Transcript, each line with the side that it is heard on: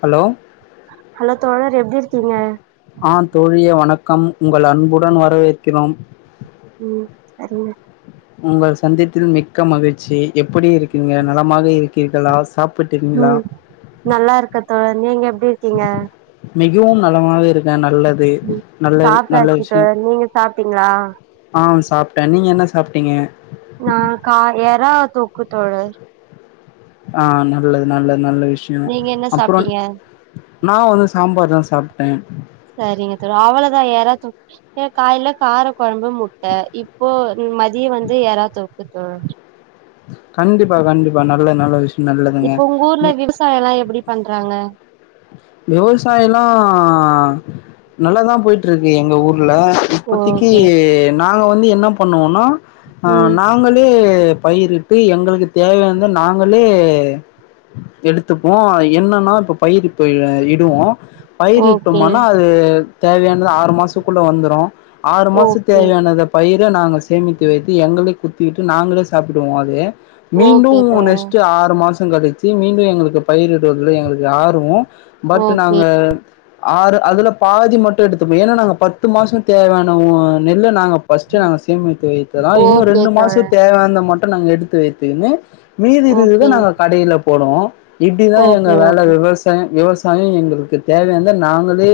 left: Hello
right: hello தோழர் எப்டி இருக்கீங்க
left: பக்கம் உங்கள் அன்புடன் வரவேற்கிறோம்
right: ம் சரிங்க
left: உங்கள் சந்தித்தில் மிக்க மகிழ்ச்சி எப்டி இருக்கீங்க நலமாக இருக்கீர்களா சாப்
right: ம் நல்லா இருக்க தோழன் நீங்க எப்டி க்கீங்க
left: மிகவும் நலமாவ இருக்கே நா நல்லது
right: ம்
left: நல்ல நல்ல
right: சாப்ட்டாச்சு
left: விஷயம்
right: தோழர் நீங்க சாப்ட்டீங்களா
left: ஆ் சாப்ட்டே நீங்க என்ன சா அப்படிங்க
right: ந கா எரா தூக்கு தோழர்
left: ஆ நல்லது நல்லது நல்ல விஷயம்
right: நீங்க என்ன
left: அப்புற
right: சாப்ட்டீங்க
left: நா வந்து சாம்பார் தா சாப்ட்டே
right: கே காய்ல கார குழம்பு முட்ட இப்போ ம் மதியம் வந்து எற தொக் இப்ப
left: கண்டிப்பா கண்டிப்பா நல்ல நல்ல விஷய
right: இப்ப உங்க ஊர்ல விவசாய எல்லா எப்பிடி பண்றாங்க
left: விவசாயல்லா நல்லாதா போயிட்டு இருக்கு எங்க ஊர் ல இப்பித்திக்கு
right: ஓகே
left: நாங்க வந்து என்ன பண்ணுவோம்னா ஆ
right: ம்
left: நாங்களே ட்டு பயிரிட்டு எங்களுக்கு தேவையானந்து நாங்களே எடுத்துப்போ என்னன்னா இப்ப பயிரு போய்ருவ இடுவோ
right: ஓகே
left: பயிரட்டுமனா அது தேவையானது ஆறு மாசம்க்குள்ள வந்துரு ஆறு மாச
right: ஓகே
left: தேவையானது பயிர் தா நாங்கச் சேமித்து வைத்து எங்கள குத்திவிட்டு நாங்களே சாப்பிடுவோ அது மீண்டு
right: ஓகே தோழர்
left: நெஸ்ட் ஆறு மாஷ் த் கெடைச்சி மீண்டு எங்களுக்கு பயிரிடுவதில் எங்களுக்கு ஆர்வோ பட்
right: ஓகே
left: நாங்க ஆறு அதுல பாதி மட்டு எடுத்துப்போ ஏன்னா நாங்க பத்து மாசோ தேவையான நெல்ல நாங்க பஸ்ட் நா சேமித்து வைத்ததா இன்னு
right: ஓகே
left: ரெண்டு மாசம்
right: தோழர்
left: தேவையான மட் நாங்க எடுத்து வைத்துகுனு மீதி இருகுத
right: ஓகே
left: நாங்க கடையில போடுவோ இப்பிடிதா எங்க
right: ஓகே
left: வேல
right: ஓகே
left: விவசா விவசாயம் எங்களுக்கு தேவையானந்த நாங்களே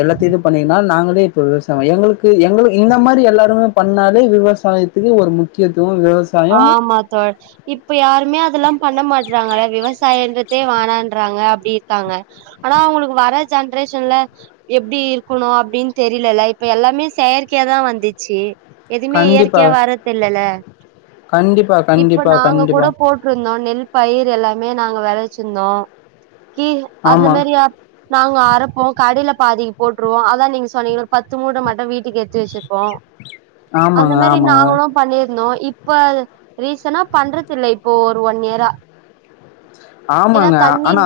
left: எல்லாத்திது பண்ணீன்னா நாங்களே இப்ப விவசா எங்களுக்கு எங்க இந்த மாரி எல்லாருமே பண்ணாலே விவசாயத்துக்கு ஒரு முக்கியத்
right: ஆமா தோ இப்ப யாருமே அதெல்லா பண்ண மாடறாங்கள விவசா சாயன்றதே வானான்றாங்க அப் இப்பிடி இருக்காங்க ஆனா அவங்களுக்கு வர ஜென்ரேஷன்ல எப்பிடி இருக்கணு அப்படின்னு தெரியல இல்ல இப்ப எல்லாமே செயற்கைய தா வந்திச்சி எதிமே
left: கண்டிப்பா
right: இயற்கையா வர்றது இல்லல
left: கண்டிப்பா
right: இப்ப
left: கண்டிப்பா
right: நாங்க கூட
left: கண்டிப்பா
right: போட்டுருந்தோ நெல் பயிர் எல்லாமே நாங்க விளச்சிருந்தோ கீ அந்த
left: ஆமா
right: மாரி நாங்க அரப்போ கடைல பாதிக்கு போட்டுருவோ அதா நீங்க சொன்னீங்க ஒரு பத்து மூட்ட மட்டு வீட்டுக்கு எத்து வெச்சிருப்போ அந்த
left: ஆமாங்க
right: மாரி
left: ஆமாங்க
right: நாங்களு பண்ணிருந்தோ இப் இப்ப அது ரீசனா பண்றது இல்ல இப்போ ஒரு ஒன் இயரா ஏன்னா
left: ஆமாங்க
right: தண்ணி
left: ஆனா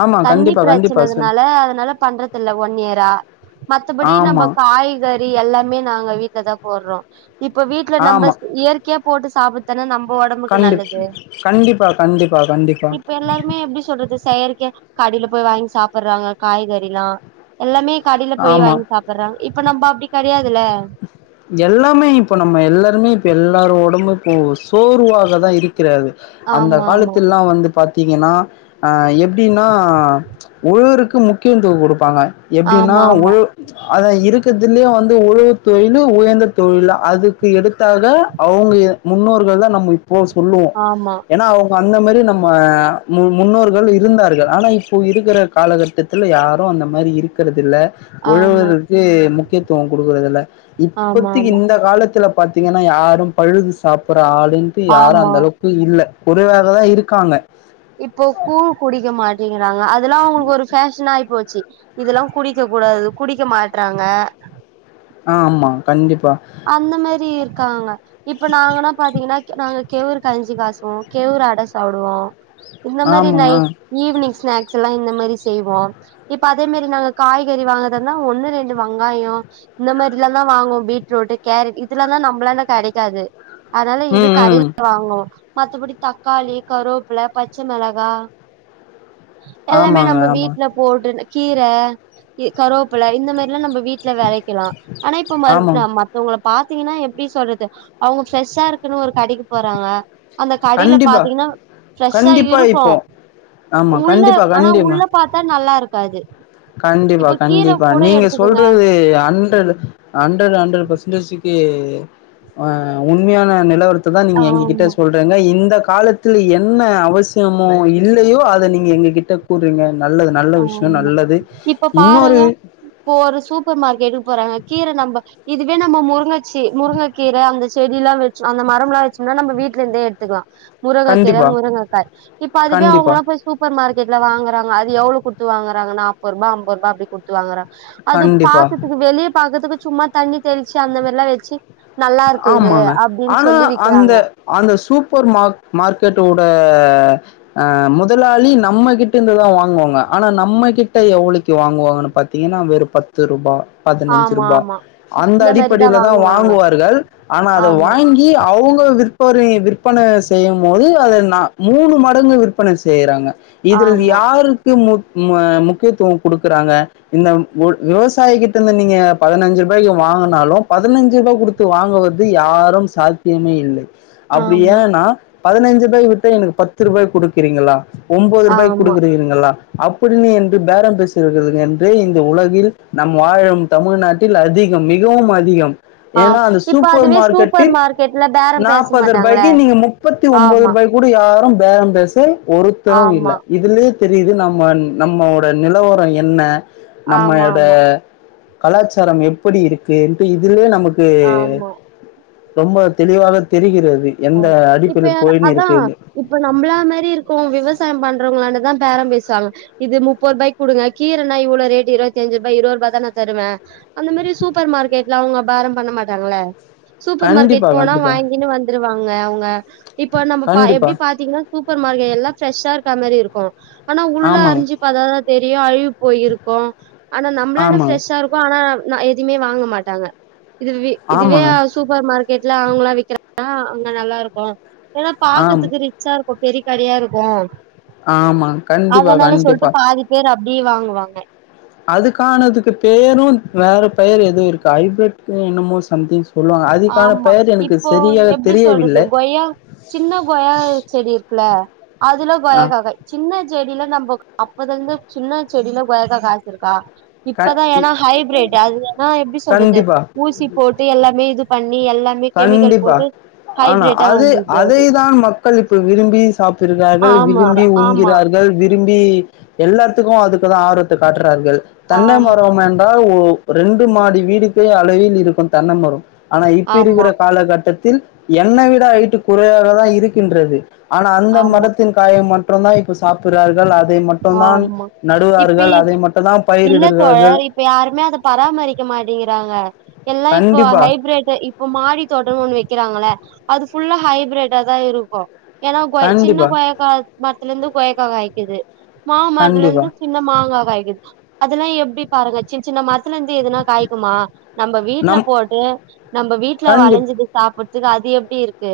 left: ஆமா
right: தண்ணி
left: கண்டிப்பா கண்டிப்பா சொல்
right: பிரச்சனைதுனால அதனால பண்றது இல்ல ஒன் இயரா மத்தபடி நம்ப
left: ஆமா
right: காய்கறி எல்லாமே நாங்க வீட் லதா போட்றோ இப்ப வீட்ல
left: ஆமா
right: நம்பஸ் இயற்கையா போட்டு சாப்புட்தான நம்
left: கண்டிப் ம் கண்டிப்பா கண்டிப்பா கண்டிப்பா
right: க கடைல போயி வாங்கி சாப்பட்றாங்க காய்கறில்லா எல்லாமே கடைல போய்
left: ஆமா
right: வாங்கி சாப்பட்றாங்க இப்ப நம்ப அப்டி கெடையாதல்ல
left: லாரு ஒடம்பு இப்போ சோர்வாகதா இரு க்கிறது அந்த
right: ஆமா ஆமா
left: காலத்தில்லா வந்து பாத் த்தீங்கன்னா ஆ எப்டின்னா உழறக்கு முக்கியத்துவோ கொடுப்பாங்க ப்டின்னா உழ
right: ஆமா
left: அதா இருக்கறதுலயே வந்து உழவுத் தொழிலு உயர்ந்த தொழிலு அதுக்கு எடுத்தாக அவங்க எ முன்னோர்கள்ல நம்ம இப்போ சொல்லுவோ
right: ஆமா
left: ஏன்னா அவங் சோ அந்த மாரி நம்ம மு முன்னோர்கள் இருந்தார்கள். ஆனா இப்போ இருக்கிற காலகட்டத்தில யாரு அந்த மாரி இரு க்கறது இல்ல
right: ஆமா
left: உழவருக்கு முக் கியத்துவோ குடுக்குறதில்ல
right: ஆமா ஆமா
left: இப்பத்திக்கி
right: ஆமா
left: இந்த காலத்துல பாத்தீங்கன்னா யாரு பழுது சாப்பட் ற ஆளுன்ட்டு யாரு
right: ஆமா
left: அந்த அளவுக்கு இல்ல குறைவாக தா இருக்காங்க
right: இப்போ கூழ் குடிக்க மாட்டீங்க றாங்க அ தல்லா அவங்களுக்கு ஒரு ஃபேஷனா ஆயிப் போச்சி. இதெல்லா குடிக்கக் கூடாது குடிக்க மாட்றாங்க
left: ஆ ஆமா கண்டிப்
right: அந்த மாரி இருக்காங்க. இப்ப நாங்கல்லா பாத்தீங்கன்னா கெ நாங்க கெவுரு கஞ்சி காசுவோ கெவுரு அட சாப்டுவோ இந்த மாரி
left: ஆமா
right: நை
left: ஆ
right: ஈவினிங் ஸ்நாக்ஸ் எல்லா இந்த மாரி செய்வோ இப்ப அதே மாரி நாங்க காய்கறி வாங்குறதுனா ஒன்னு ரெண்டு வங்காயொ இந்த மாரில்லா தா வாங்குவோ பீட் ரூட்டு கேரட் இதுல்லாந்தா நம்பளான்ட கடெக்காது அதுனால இது
left: ம்
right: கடைல
left: ம்
right: வாங்னோ மத்தபடி தக்காளி கருவப்புல பச்ச மெளகா எல்லாமே
left: ஆமாங்க
right: நம்ப
left: ஆமா
right: வீட்ல போடுனு கீர கருவப்பில இந்த மாரி இதுலா நம்ப வீட்ல வெளைக்கலா ஆனா இப்ப மறு நா
left: ஆமாங்
right: மத்தவுங்கள பாத்திங்கன்னா எப்டி சொல்றது அவுங்க ஃப்ரெஷ்ஷா இருக்குன்னு ஒரு கடைக்கு போறாங்க அந்த கடைல
left: கண்டிப்பா
right: பாத்தீங்கனா ஃப்ரெஷ்ஷா
left: கண்டிப்பா
right: இருக்கு
left: இப்போ ஆமா
right: உள்ள
left: கண்டிப்பா
right: ஆனா
left: கண்டிமா
right: உள்ள பாத்தா நல்லாருக் காது
left: கண்டிப்பா கண்டிப்பா நீங்க சொல்றது ஹன்ட்ரடு அன் ட்ரடு அன்ட்ரடு பர்ஸன்டேஜுக்கி அ உண்மையான நிலவரத் இப்பதா நீங்க எங்ககிட்ட
right: ஆமா
left: சொல்றீங்க இந்த காலத்துல என்ன அவசியமோ இல்லயோ அத நீங்க எங்க கிட்ட கூறிங்க நல்லது நல்ல விஷ்யொ
right: ஆமா
left: நல்லது
right: இப்ப
left: இன்னொரு
right: பாருங்க இப்ப ஒரு சூப்பர் மார் கெட்டு போறாங்க கீர நம்ப இதுவே நம்ம முருங்க சி முருங்கக்கீர அந்த செடில்லா வச் அந்த மரம்லா வச்சொம்னா நம்ப வீட்லந்தே எடுத்துக்லா முருங்கக்கீர
left: கண்டிப்பா
right: முருங்கக்காய் இப்ப அதுவே
left: கண்டிப்பா
right: அவுங்களா போய் சூப்பர்மார் கெட்ல வாங்குறாங்க அது எவ்ளொ குட்த்து வாங்குறாங்க நாப்பருபா அம்பருபா அப்டி குட்த்து வாங்குறா அது
left: கண்டிப்பா
right: பாக்கர்துக்கு வெளிய‌ பாக்கர்துக்கு சும்மா தண்ணி தெளிச்சு அந்த மாரிலா வெச்சு
left: ஆமாங்க ஆனா அந்த
right: விக்கிறாங்க
left: அந்த சூப்பர் மார் மார்க்கெட்டோட ஆ முதலாளி நம்மகிட்டந்துதா வாங்குவாங்க ஆனா நம்ம கிட்ட எவ்ளக்கி வாங்குவாங்கனு பாத்தீங்கனா வெறு பத்து ருபா பதினஞ்சு
right: ஆமா
left: ருபா
right: ஆமா
left: அந்த
right: இந்த மாரிதா
left: அடிப்படைல தா
right: வாங்குவாங்க
left: வாங்குவா ரு ஆனா
right: ஆமா
left: அத‌வாங்கி அவுங்க விருப்ப ஒரு இது விற்பன செய்யும் போது அத நா மூணு மடங்கு விற்பன செய்யறாங்க. இதில்
right: ஆமா
left: யாருக்கு மு ம முக்கியத்துவோ குடுக்கறாங்க. இந்த ஒர் விவசாயிகிட்ட இருந்து நீங்க பதினஞ்சு ரூபாய்க்கு வாங்குனாலு பதனஞ்சு ரூபா குடுத் து வாங்குவது யாரும் சாத்தியமே இல்லை. அப்டி
right: ஆமா
left: ஏன்னா பதனஞ்சு ரூபாய விட்டு எனக்கு பத்து ரூபாய்க்கு குடுக்குறீங்களா ஒம்போது ரூபாய்க்கு
right: ஆமா
left: குடுக்குறீர்ங்களா அப்படினு என்று பேரம் பேசுகிறதுருக்கு என்று இந்த உலகில் நம் வாழும் தமிழ்நாட்டில் அதிகம் மிகவும் அதிகம்
right: ஆ
left: ஏன்னா அந்த
right: இப்ப
left: சூப்பர்
right: அதுவே சூப்பர்
left: மார்க்கெட்டில்
right: மார்க்கெட்ல பேரம் பேச
left: நாப்பது
right: மாட்டாங்க
left: ரூபாய்க்கி நீங்க முப்பத்தி ஒம்போது
right: ஆமா,
left: ரூபாய் கூட யாரும் பேரம் பேச ஒருத்தரு
right: ஆமா,
left: இல்ல இதுலயே தெரியுது நம்ம ந் நம்மோட நிலவரோ என்ன நம்மோட
right: ஆமாமா,
left: கலாச்சாரம் எப்படி இருக்குன்ட்டு இதுலயே நமக் கு
right: ஆமா, ஆமா.
left: ரொம்ப தெளிவாக தெரிகிற
right: ஓ இப்ப அதா இப்ப நம்ளா மாரி இருக்கும் விவசாயோ பண்றவங்களாண்ட தா பேரம் பேசுவாங்க இது முப்பது ரூபாய்க்கு குடுங்க கீர என்னா இவ்ளோ ரேட்டு இரவத்தஞ்சு ரூபாய் இரவது ரூபாதா நா தருவே அந்த மாரி சூப்பர் மார்க்கெட்ல அவங்க பேரம் பண்ண மாட்டாங்கல்ல சூப்பர்
left: கண்டிப்பா
right: மார்க்கெட் போனா
left: கண்டிப்பா
right: வாங்கினு வந் துருவாங்க அவங்க இப்ப நம்ம பா
left: கண்டிப்பா
right: எப்டி பாத்தீங்கன்னா சூப்பர் மார்க்கெட் எல்லா ஃப்ரஷ்ஷா இருக்கா மாரி இருக்கு ஆனா உள்ள
left: ஆமாங்க,
right: அரிஞ்சு பாத்தாதா தெரியு அழிவி போயிருக்கு ஆனா நம்மளாண்ட
left: ஆமாங்க,
right: ஃப்ரெஷ்ஷா இருக்கு ஆனா ந எதுமே வாங்க மாட்டாங்க இது வி இதுவே
left: ஆமாங்க,
right: ஆ சூப்பர் மார்க்கெட்ல அவங்கல்லா விக்கிற ஆ அங்க நல்லா இருக்கு ஏனா
left: ஆம்
right: பாக்குறதுக்கு ரிச்சா இருக் இப்ப பெரியக்கடையா இருக்கு
left: ஆமா கண்டிப்பா கண்டிப்பா
right: அப்டி வாங்குவாங்க
left: அதுக்கானதுக்கு பேரு வேற பெயர் எதோ இருக்கு ஐபிரிட் என்னமோ சம்திங் சொல்லுவாங்க. அதுக்கான
right: ஆமா
left: பெயர் எனக்கு
right: இப்போ
left: சரியாக
right: எப்டி சொல்றது
left: தெரியவில்லை.
right: கொய்யா சின்ன கொயா செடி இருக்குல அதுல
left: ஆ
right: கொயாக்கக்காய் சின்ன செடியில நம்ம அப்பத இருந்து சின்ன செடில கொய்யாக்கா காச்சிருக்கா
left: க
right: இப்பதா
left: இ
right: ஏனா ஹைப்ரேடு அது ஏனா எப்டி சொல்றது
left: கண்டிப்பா.
right: ஊசி போட்டு எல்லாமே இது பண்ணி எல்லாமே கெமிக்கல்
left: கண்டிப்பா
right: போட்டு
left: ஆனா
right: ஹைபிரேட்டா
left: அது
right: வந்துது
left: அதைதான் மக்கள் இப்ப விரும்பி சாப்பிடுகிறார்கள்
right: ஆமா
left: விரும்பி
right: ஆமா
left: உண்கிறார்கள் விரும்பி எல்லாத்துக்கும் அதுக்கு தா ஆர்வத்த காட்டுறார்கள் தென்னை
right: ஆமா
left: மரோமென்றால் உ ரெண்டு மாடி வீடுக்கே அளவில் இருக்கும் தென்னை மரோ ஆனா இ இப்பிருகிற
right: ஆமா
left: காலகட்டத்தி தில் என்னை விட ஹைடு குறையாக தா இருக்கின்றது ஆனா அந்த
right: ஆமா
left: மரத்தின் காய மட் அப்றந்தா இப்ப சாப்பிட்ரார்கள் அது
right: ஆமா இப்ப
left: அதை மட்டும் தான்
right: இல்ல
left: பயிரிடுகிறார்கள்.
right: தோழர் இப்ப யாருமே அத பராமரிக்க மாட்டேங்கிறாங்க எல்லா இப்போ
left: கண்டிப்பா,
right: ஹைப்ரேட் இப்ப மாடி தோட்டோனு ஒண்ணு வக்கிறாங்கள அது ஃபுல்லா ஹைப்ரேடாதா இருக்கு ஏனா கொயா சின்ன
left: கண்டிப்பா,
right: கொயாக்கா மரத்துலருந்து கொயாக்கா காய்க்குது
left: கண்டிப்பா.
right: மாமரத்துலருந்து சின்ன மாங்கா காய்க்குது அதெலா எப்டி பாருங்க சின்ன சின்ன மரத் துலருந்து எதுனா காய்க்குமா நம்ம வீட்டுல
left: நம்
right: போட்டு நம்ம வீட்டுல
left: கண்டிப்
right: வளைஞ்சத சாப்ட்டு [unintelligible] அது எப்டி இருக்கு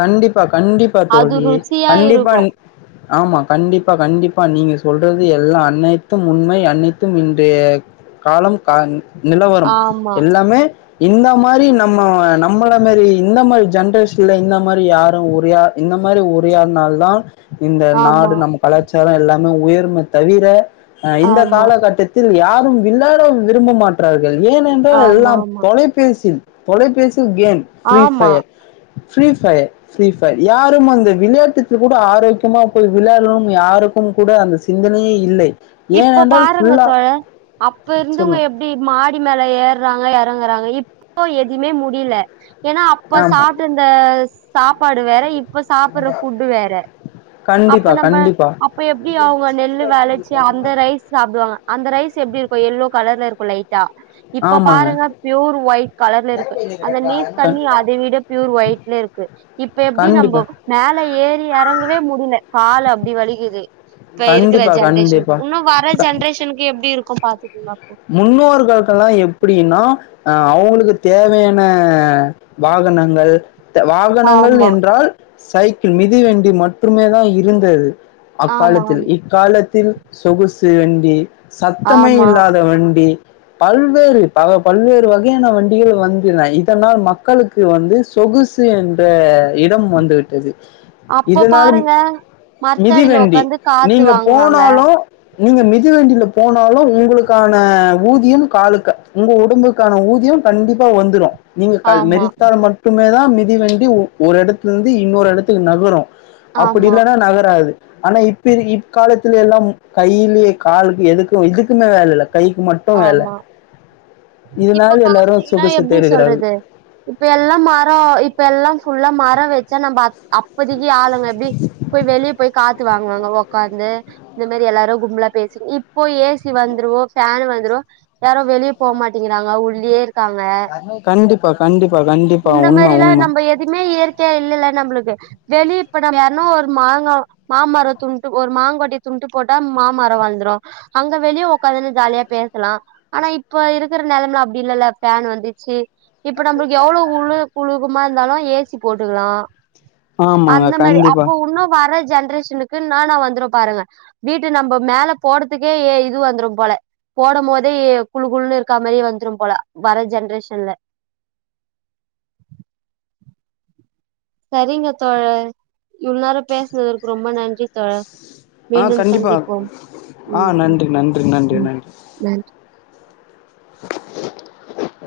left: கண்டிப்பா கண்டிப்பா
right: அது
left: தோழி
right: ருசியா
left: கண்டிப்பா
right: இருக்கு
left: ஆமா கண்டிப்பா கண்டிப் பா நீங்க சொல்றது எல்லா அனைத்தும் உண்மை அனைத்தும் இன்றைய காலம் கா நிலவரம்
right: ஆமா
left: எல்லாமே இந்த மாரி நம்ம நம்மள மாரி இந்த மாரி ஜென்ரேஷன்ல இந்த மாரி யாரு உரியா இந்த மாரி உரயாட்னால் தா இந்த
right: ஆமா
left: நாடு நம்ம கலாச்சாரோ எல்லா னு உயர்மே தவிர ஆ இந்த
right: ஆமா
left: காலகட்டத்தில் யார் வில்லாட விரும்ப மாற்றார் கள் ஏனனென்றால்
right: ஆமா
left: எல்லாம்
right: ஆமா
left: தொலைபேசி தொலைப்பேஸ் கேம் பிரி
right: ஆமா
left: ஃபயர் ஃரீப் ஃபயர் ஃப்ரீ ஃபயர் யாரும் அந்த விளையாட்டுக்கு கூட ஆரோக்கியமா போய் விளையாடணும் யாருக்கும் கூட அந்த சிந்தனையே இல்லை
right: இப்ப
left: ஏனென்றால்
right: பாருங்க
left: ஃபுல்லா
right: தோழ அப்ப இருந்துவங்க
left: சொல்லுங்க
right: எப்டி மாடி மேல ஏர்றாங்க எற றங்கறாங்க இப்போ எதுவுமே முடில ஏன்னா அப்ப
left: ஆமா
right: சாப்ட்டுந்த சாப்பாடு வேற இப்ப சாப்பற ஃபுட்டு வேற அப்ப
left: கண்டிப்பா
right: நம்ம
left: கண்டிப்பா
right: அப்ப எப்டி அவங்க நெல்லு வெல அந்த ரைஸ் சாப்டுவாங்க அந்த ரைஸ் எப்டிரு எல்லோ கலர்ல இருக்கு லைட் இப்ப
left: ஆமாங்க
right: பாருங்க ப்யூர் ஒயிட் கலர்ல இருக்கு அந்த நீத் தண்ணி அதை விட ப்யூர் ஒயிட்ல இருக்கு இப்ப எப்படி
left: கண்டிப்பா
right: நம்ம மேல ஏறி இறங்கவே முடில காலு அப்புடி வலிகுது இப்ப இருக்கற
left: கண்டிப்பா
right: ஜென்ரேஷன்
left: கண்டிப்பா
right: இன்னு வர ஜென்ரேஷனுக்கு எப்டி இருக்கு பாத்
left: முன்னோர்களுகெல்லா எப்டின்னா அ அவுங்களுக்கு தேவையான வாகனங்கள் த் வாகனங்கள்
right: ஆமா
left: என்றால் சைக்கிள் மிதிவண்டி மட்ருமே தா இருந்தது
right: ஆமா
left: அக்காலத்தில்
right: ஆமா
left: இக்காலத்தில் சொகுசு வண்டி சத்தமே
right: ஆமா
left: இல்லா வண்டி பல்வேறு பல பல்வேறு வகையான வண்டிகள் வந்து இதனால் மக்களுக்கு வந்து சொகுசு என்ற இடம் வந்து விட்டது
right: அப்ப
left: இதனால
right: பாருங்க மரத்தடியில
left: மிதிவேண்டி
right: உக்காந்து காத்து
left: நீங்க
right: வாங்குவாங்க
left: போனாலு நீங்க மிதிவண்டில போன் ந்தாலு உங்குளுக் க்கான ஊதியம் காலுக்க உங்க உடும்புக்கான ஊதியம் கண்டிப்பா வந்துரு நீங்க கால்
right: ஆமா
left: மிதித்தால் மட்டுமே தா மிதி வண்டி ஒரு எடத்தலிருந்து இன்னொரு எடத்துக்கு நகரு அப்டி
right: ஆமா
left: இல்லன்னா நகராது ஆனா இப்ப இக்காலத்துலல்லா கையிலேயே காலுக்கு எதுக்குமே வேல இல்ல
right: ஆமா
left: இதனால
right: இப்ப
left: எல்லாரும்
right: பாத்தீங்கன்னா
left: சொகுசு
right: எப்டி
left: தேடுகிறார்கள்
right: சொல்றது இப்ப எல்லா மர இப்ப எல்லா பு ஃபுல்லா மர வச்சா நம்ம [unintelligible] அப்பதைக்கு ஆளுங்க எப்டி போய் வெளியே போய் காத் து வாங்குவாங்க உக்காந்து இந்த மாரி எல்லாரு கும்பலா பேசி இப்போ ஏ சி வந்துரு ஃபேன் வந்துரு ந்துரு யாரு வெளியே போக மாட்டேங்கிறாங்க உள்ளயே க்காங்க
left: கண்டிப்பா கண்டிப்பா கண்டிப்பா
right: இந்த
left: உண்மை
right: மாரிலா
left: உண்மை
right: நம்ம எதுவுமே இயற்கையா இல்லல்ல நம்மளுக்கு வெளிய இப்ப நம்ம யார்னு ஒரு மாங்க மாமரோ துண்ட்டு ஒரு மாங்கோட்டய துண்ட்டு போட்டா மாமரோ வள்ந்துரு அங்க வெளியே உக்காதுன்னு ஜாலியா பேசலா ஆனா இப்ப இருக்கிற நெலம அப்டி இல்லல்ல ஃபேன் வந்துச்சு இப்ப நம்மளுக்கு எவ்வளவுழு குழுகமா இருந்தாலு ஏ சி போட்டுக்கலா
left: ஆமாங்க
right: அந்த மாரி
left: கண்டிப்பா
right: அப்போ உன்னு வரது ஜென்ரேஷனுக்கு என்னான வந்துரு பாருங்க வீட்டு நம்ம மேல போறதுக்கே ஏ இது வந்துரு போல போடம்போதே குழு குழுனு இருக்கா மாரியே வந்துரு போல வர ஜென்ரேஷன்ல சரிங்க தோழர் இவ்ளநேர பேசுனதுற்கு ரொம்ப நன்றி தோழர்
left: ஆ
right: மீண்டும்
left: கண்டிப்பா
right: சந்திப்போம்
left: ஆ
right: ம் ம்
left: நன்றி நன்றி நன்றி
right: ம்
left: நன்றி [inaudible]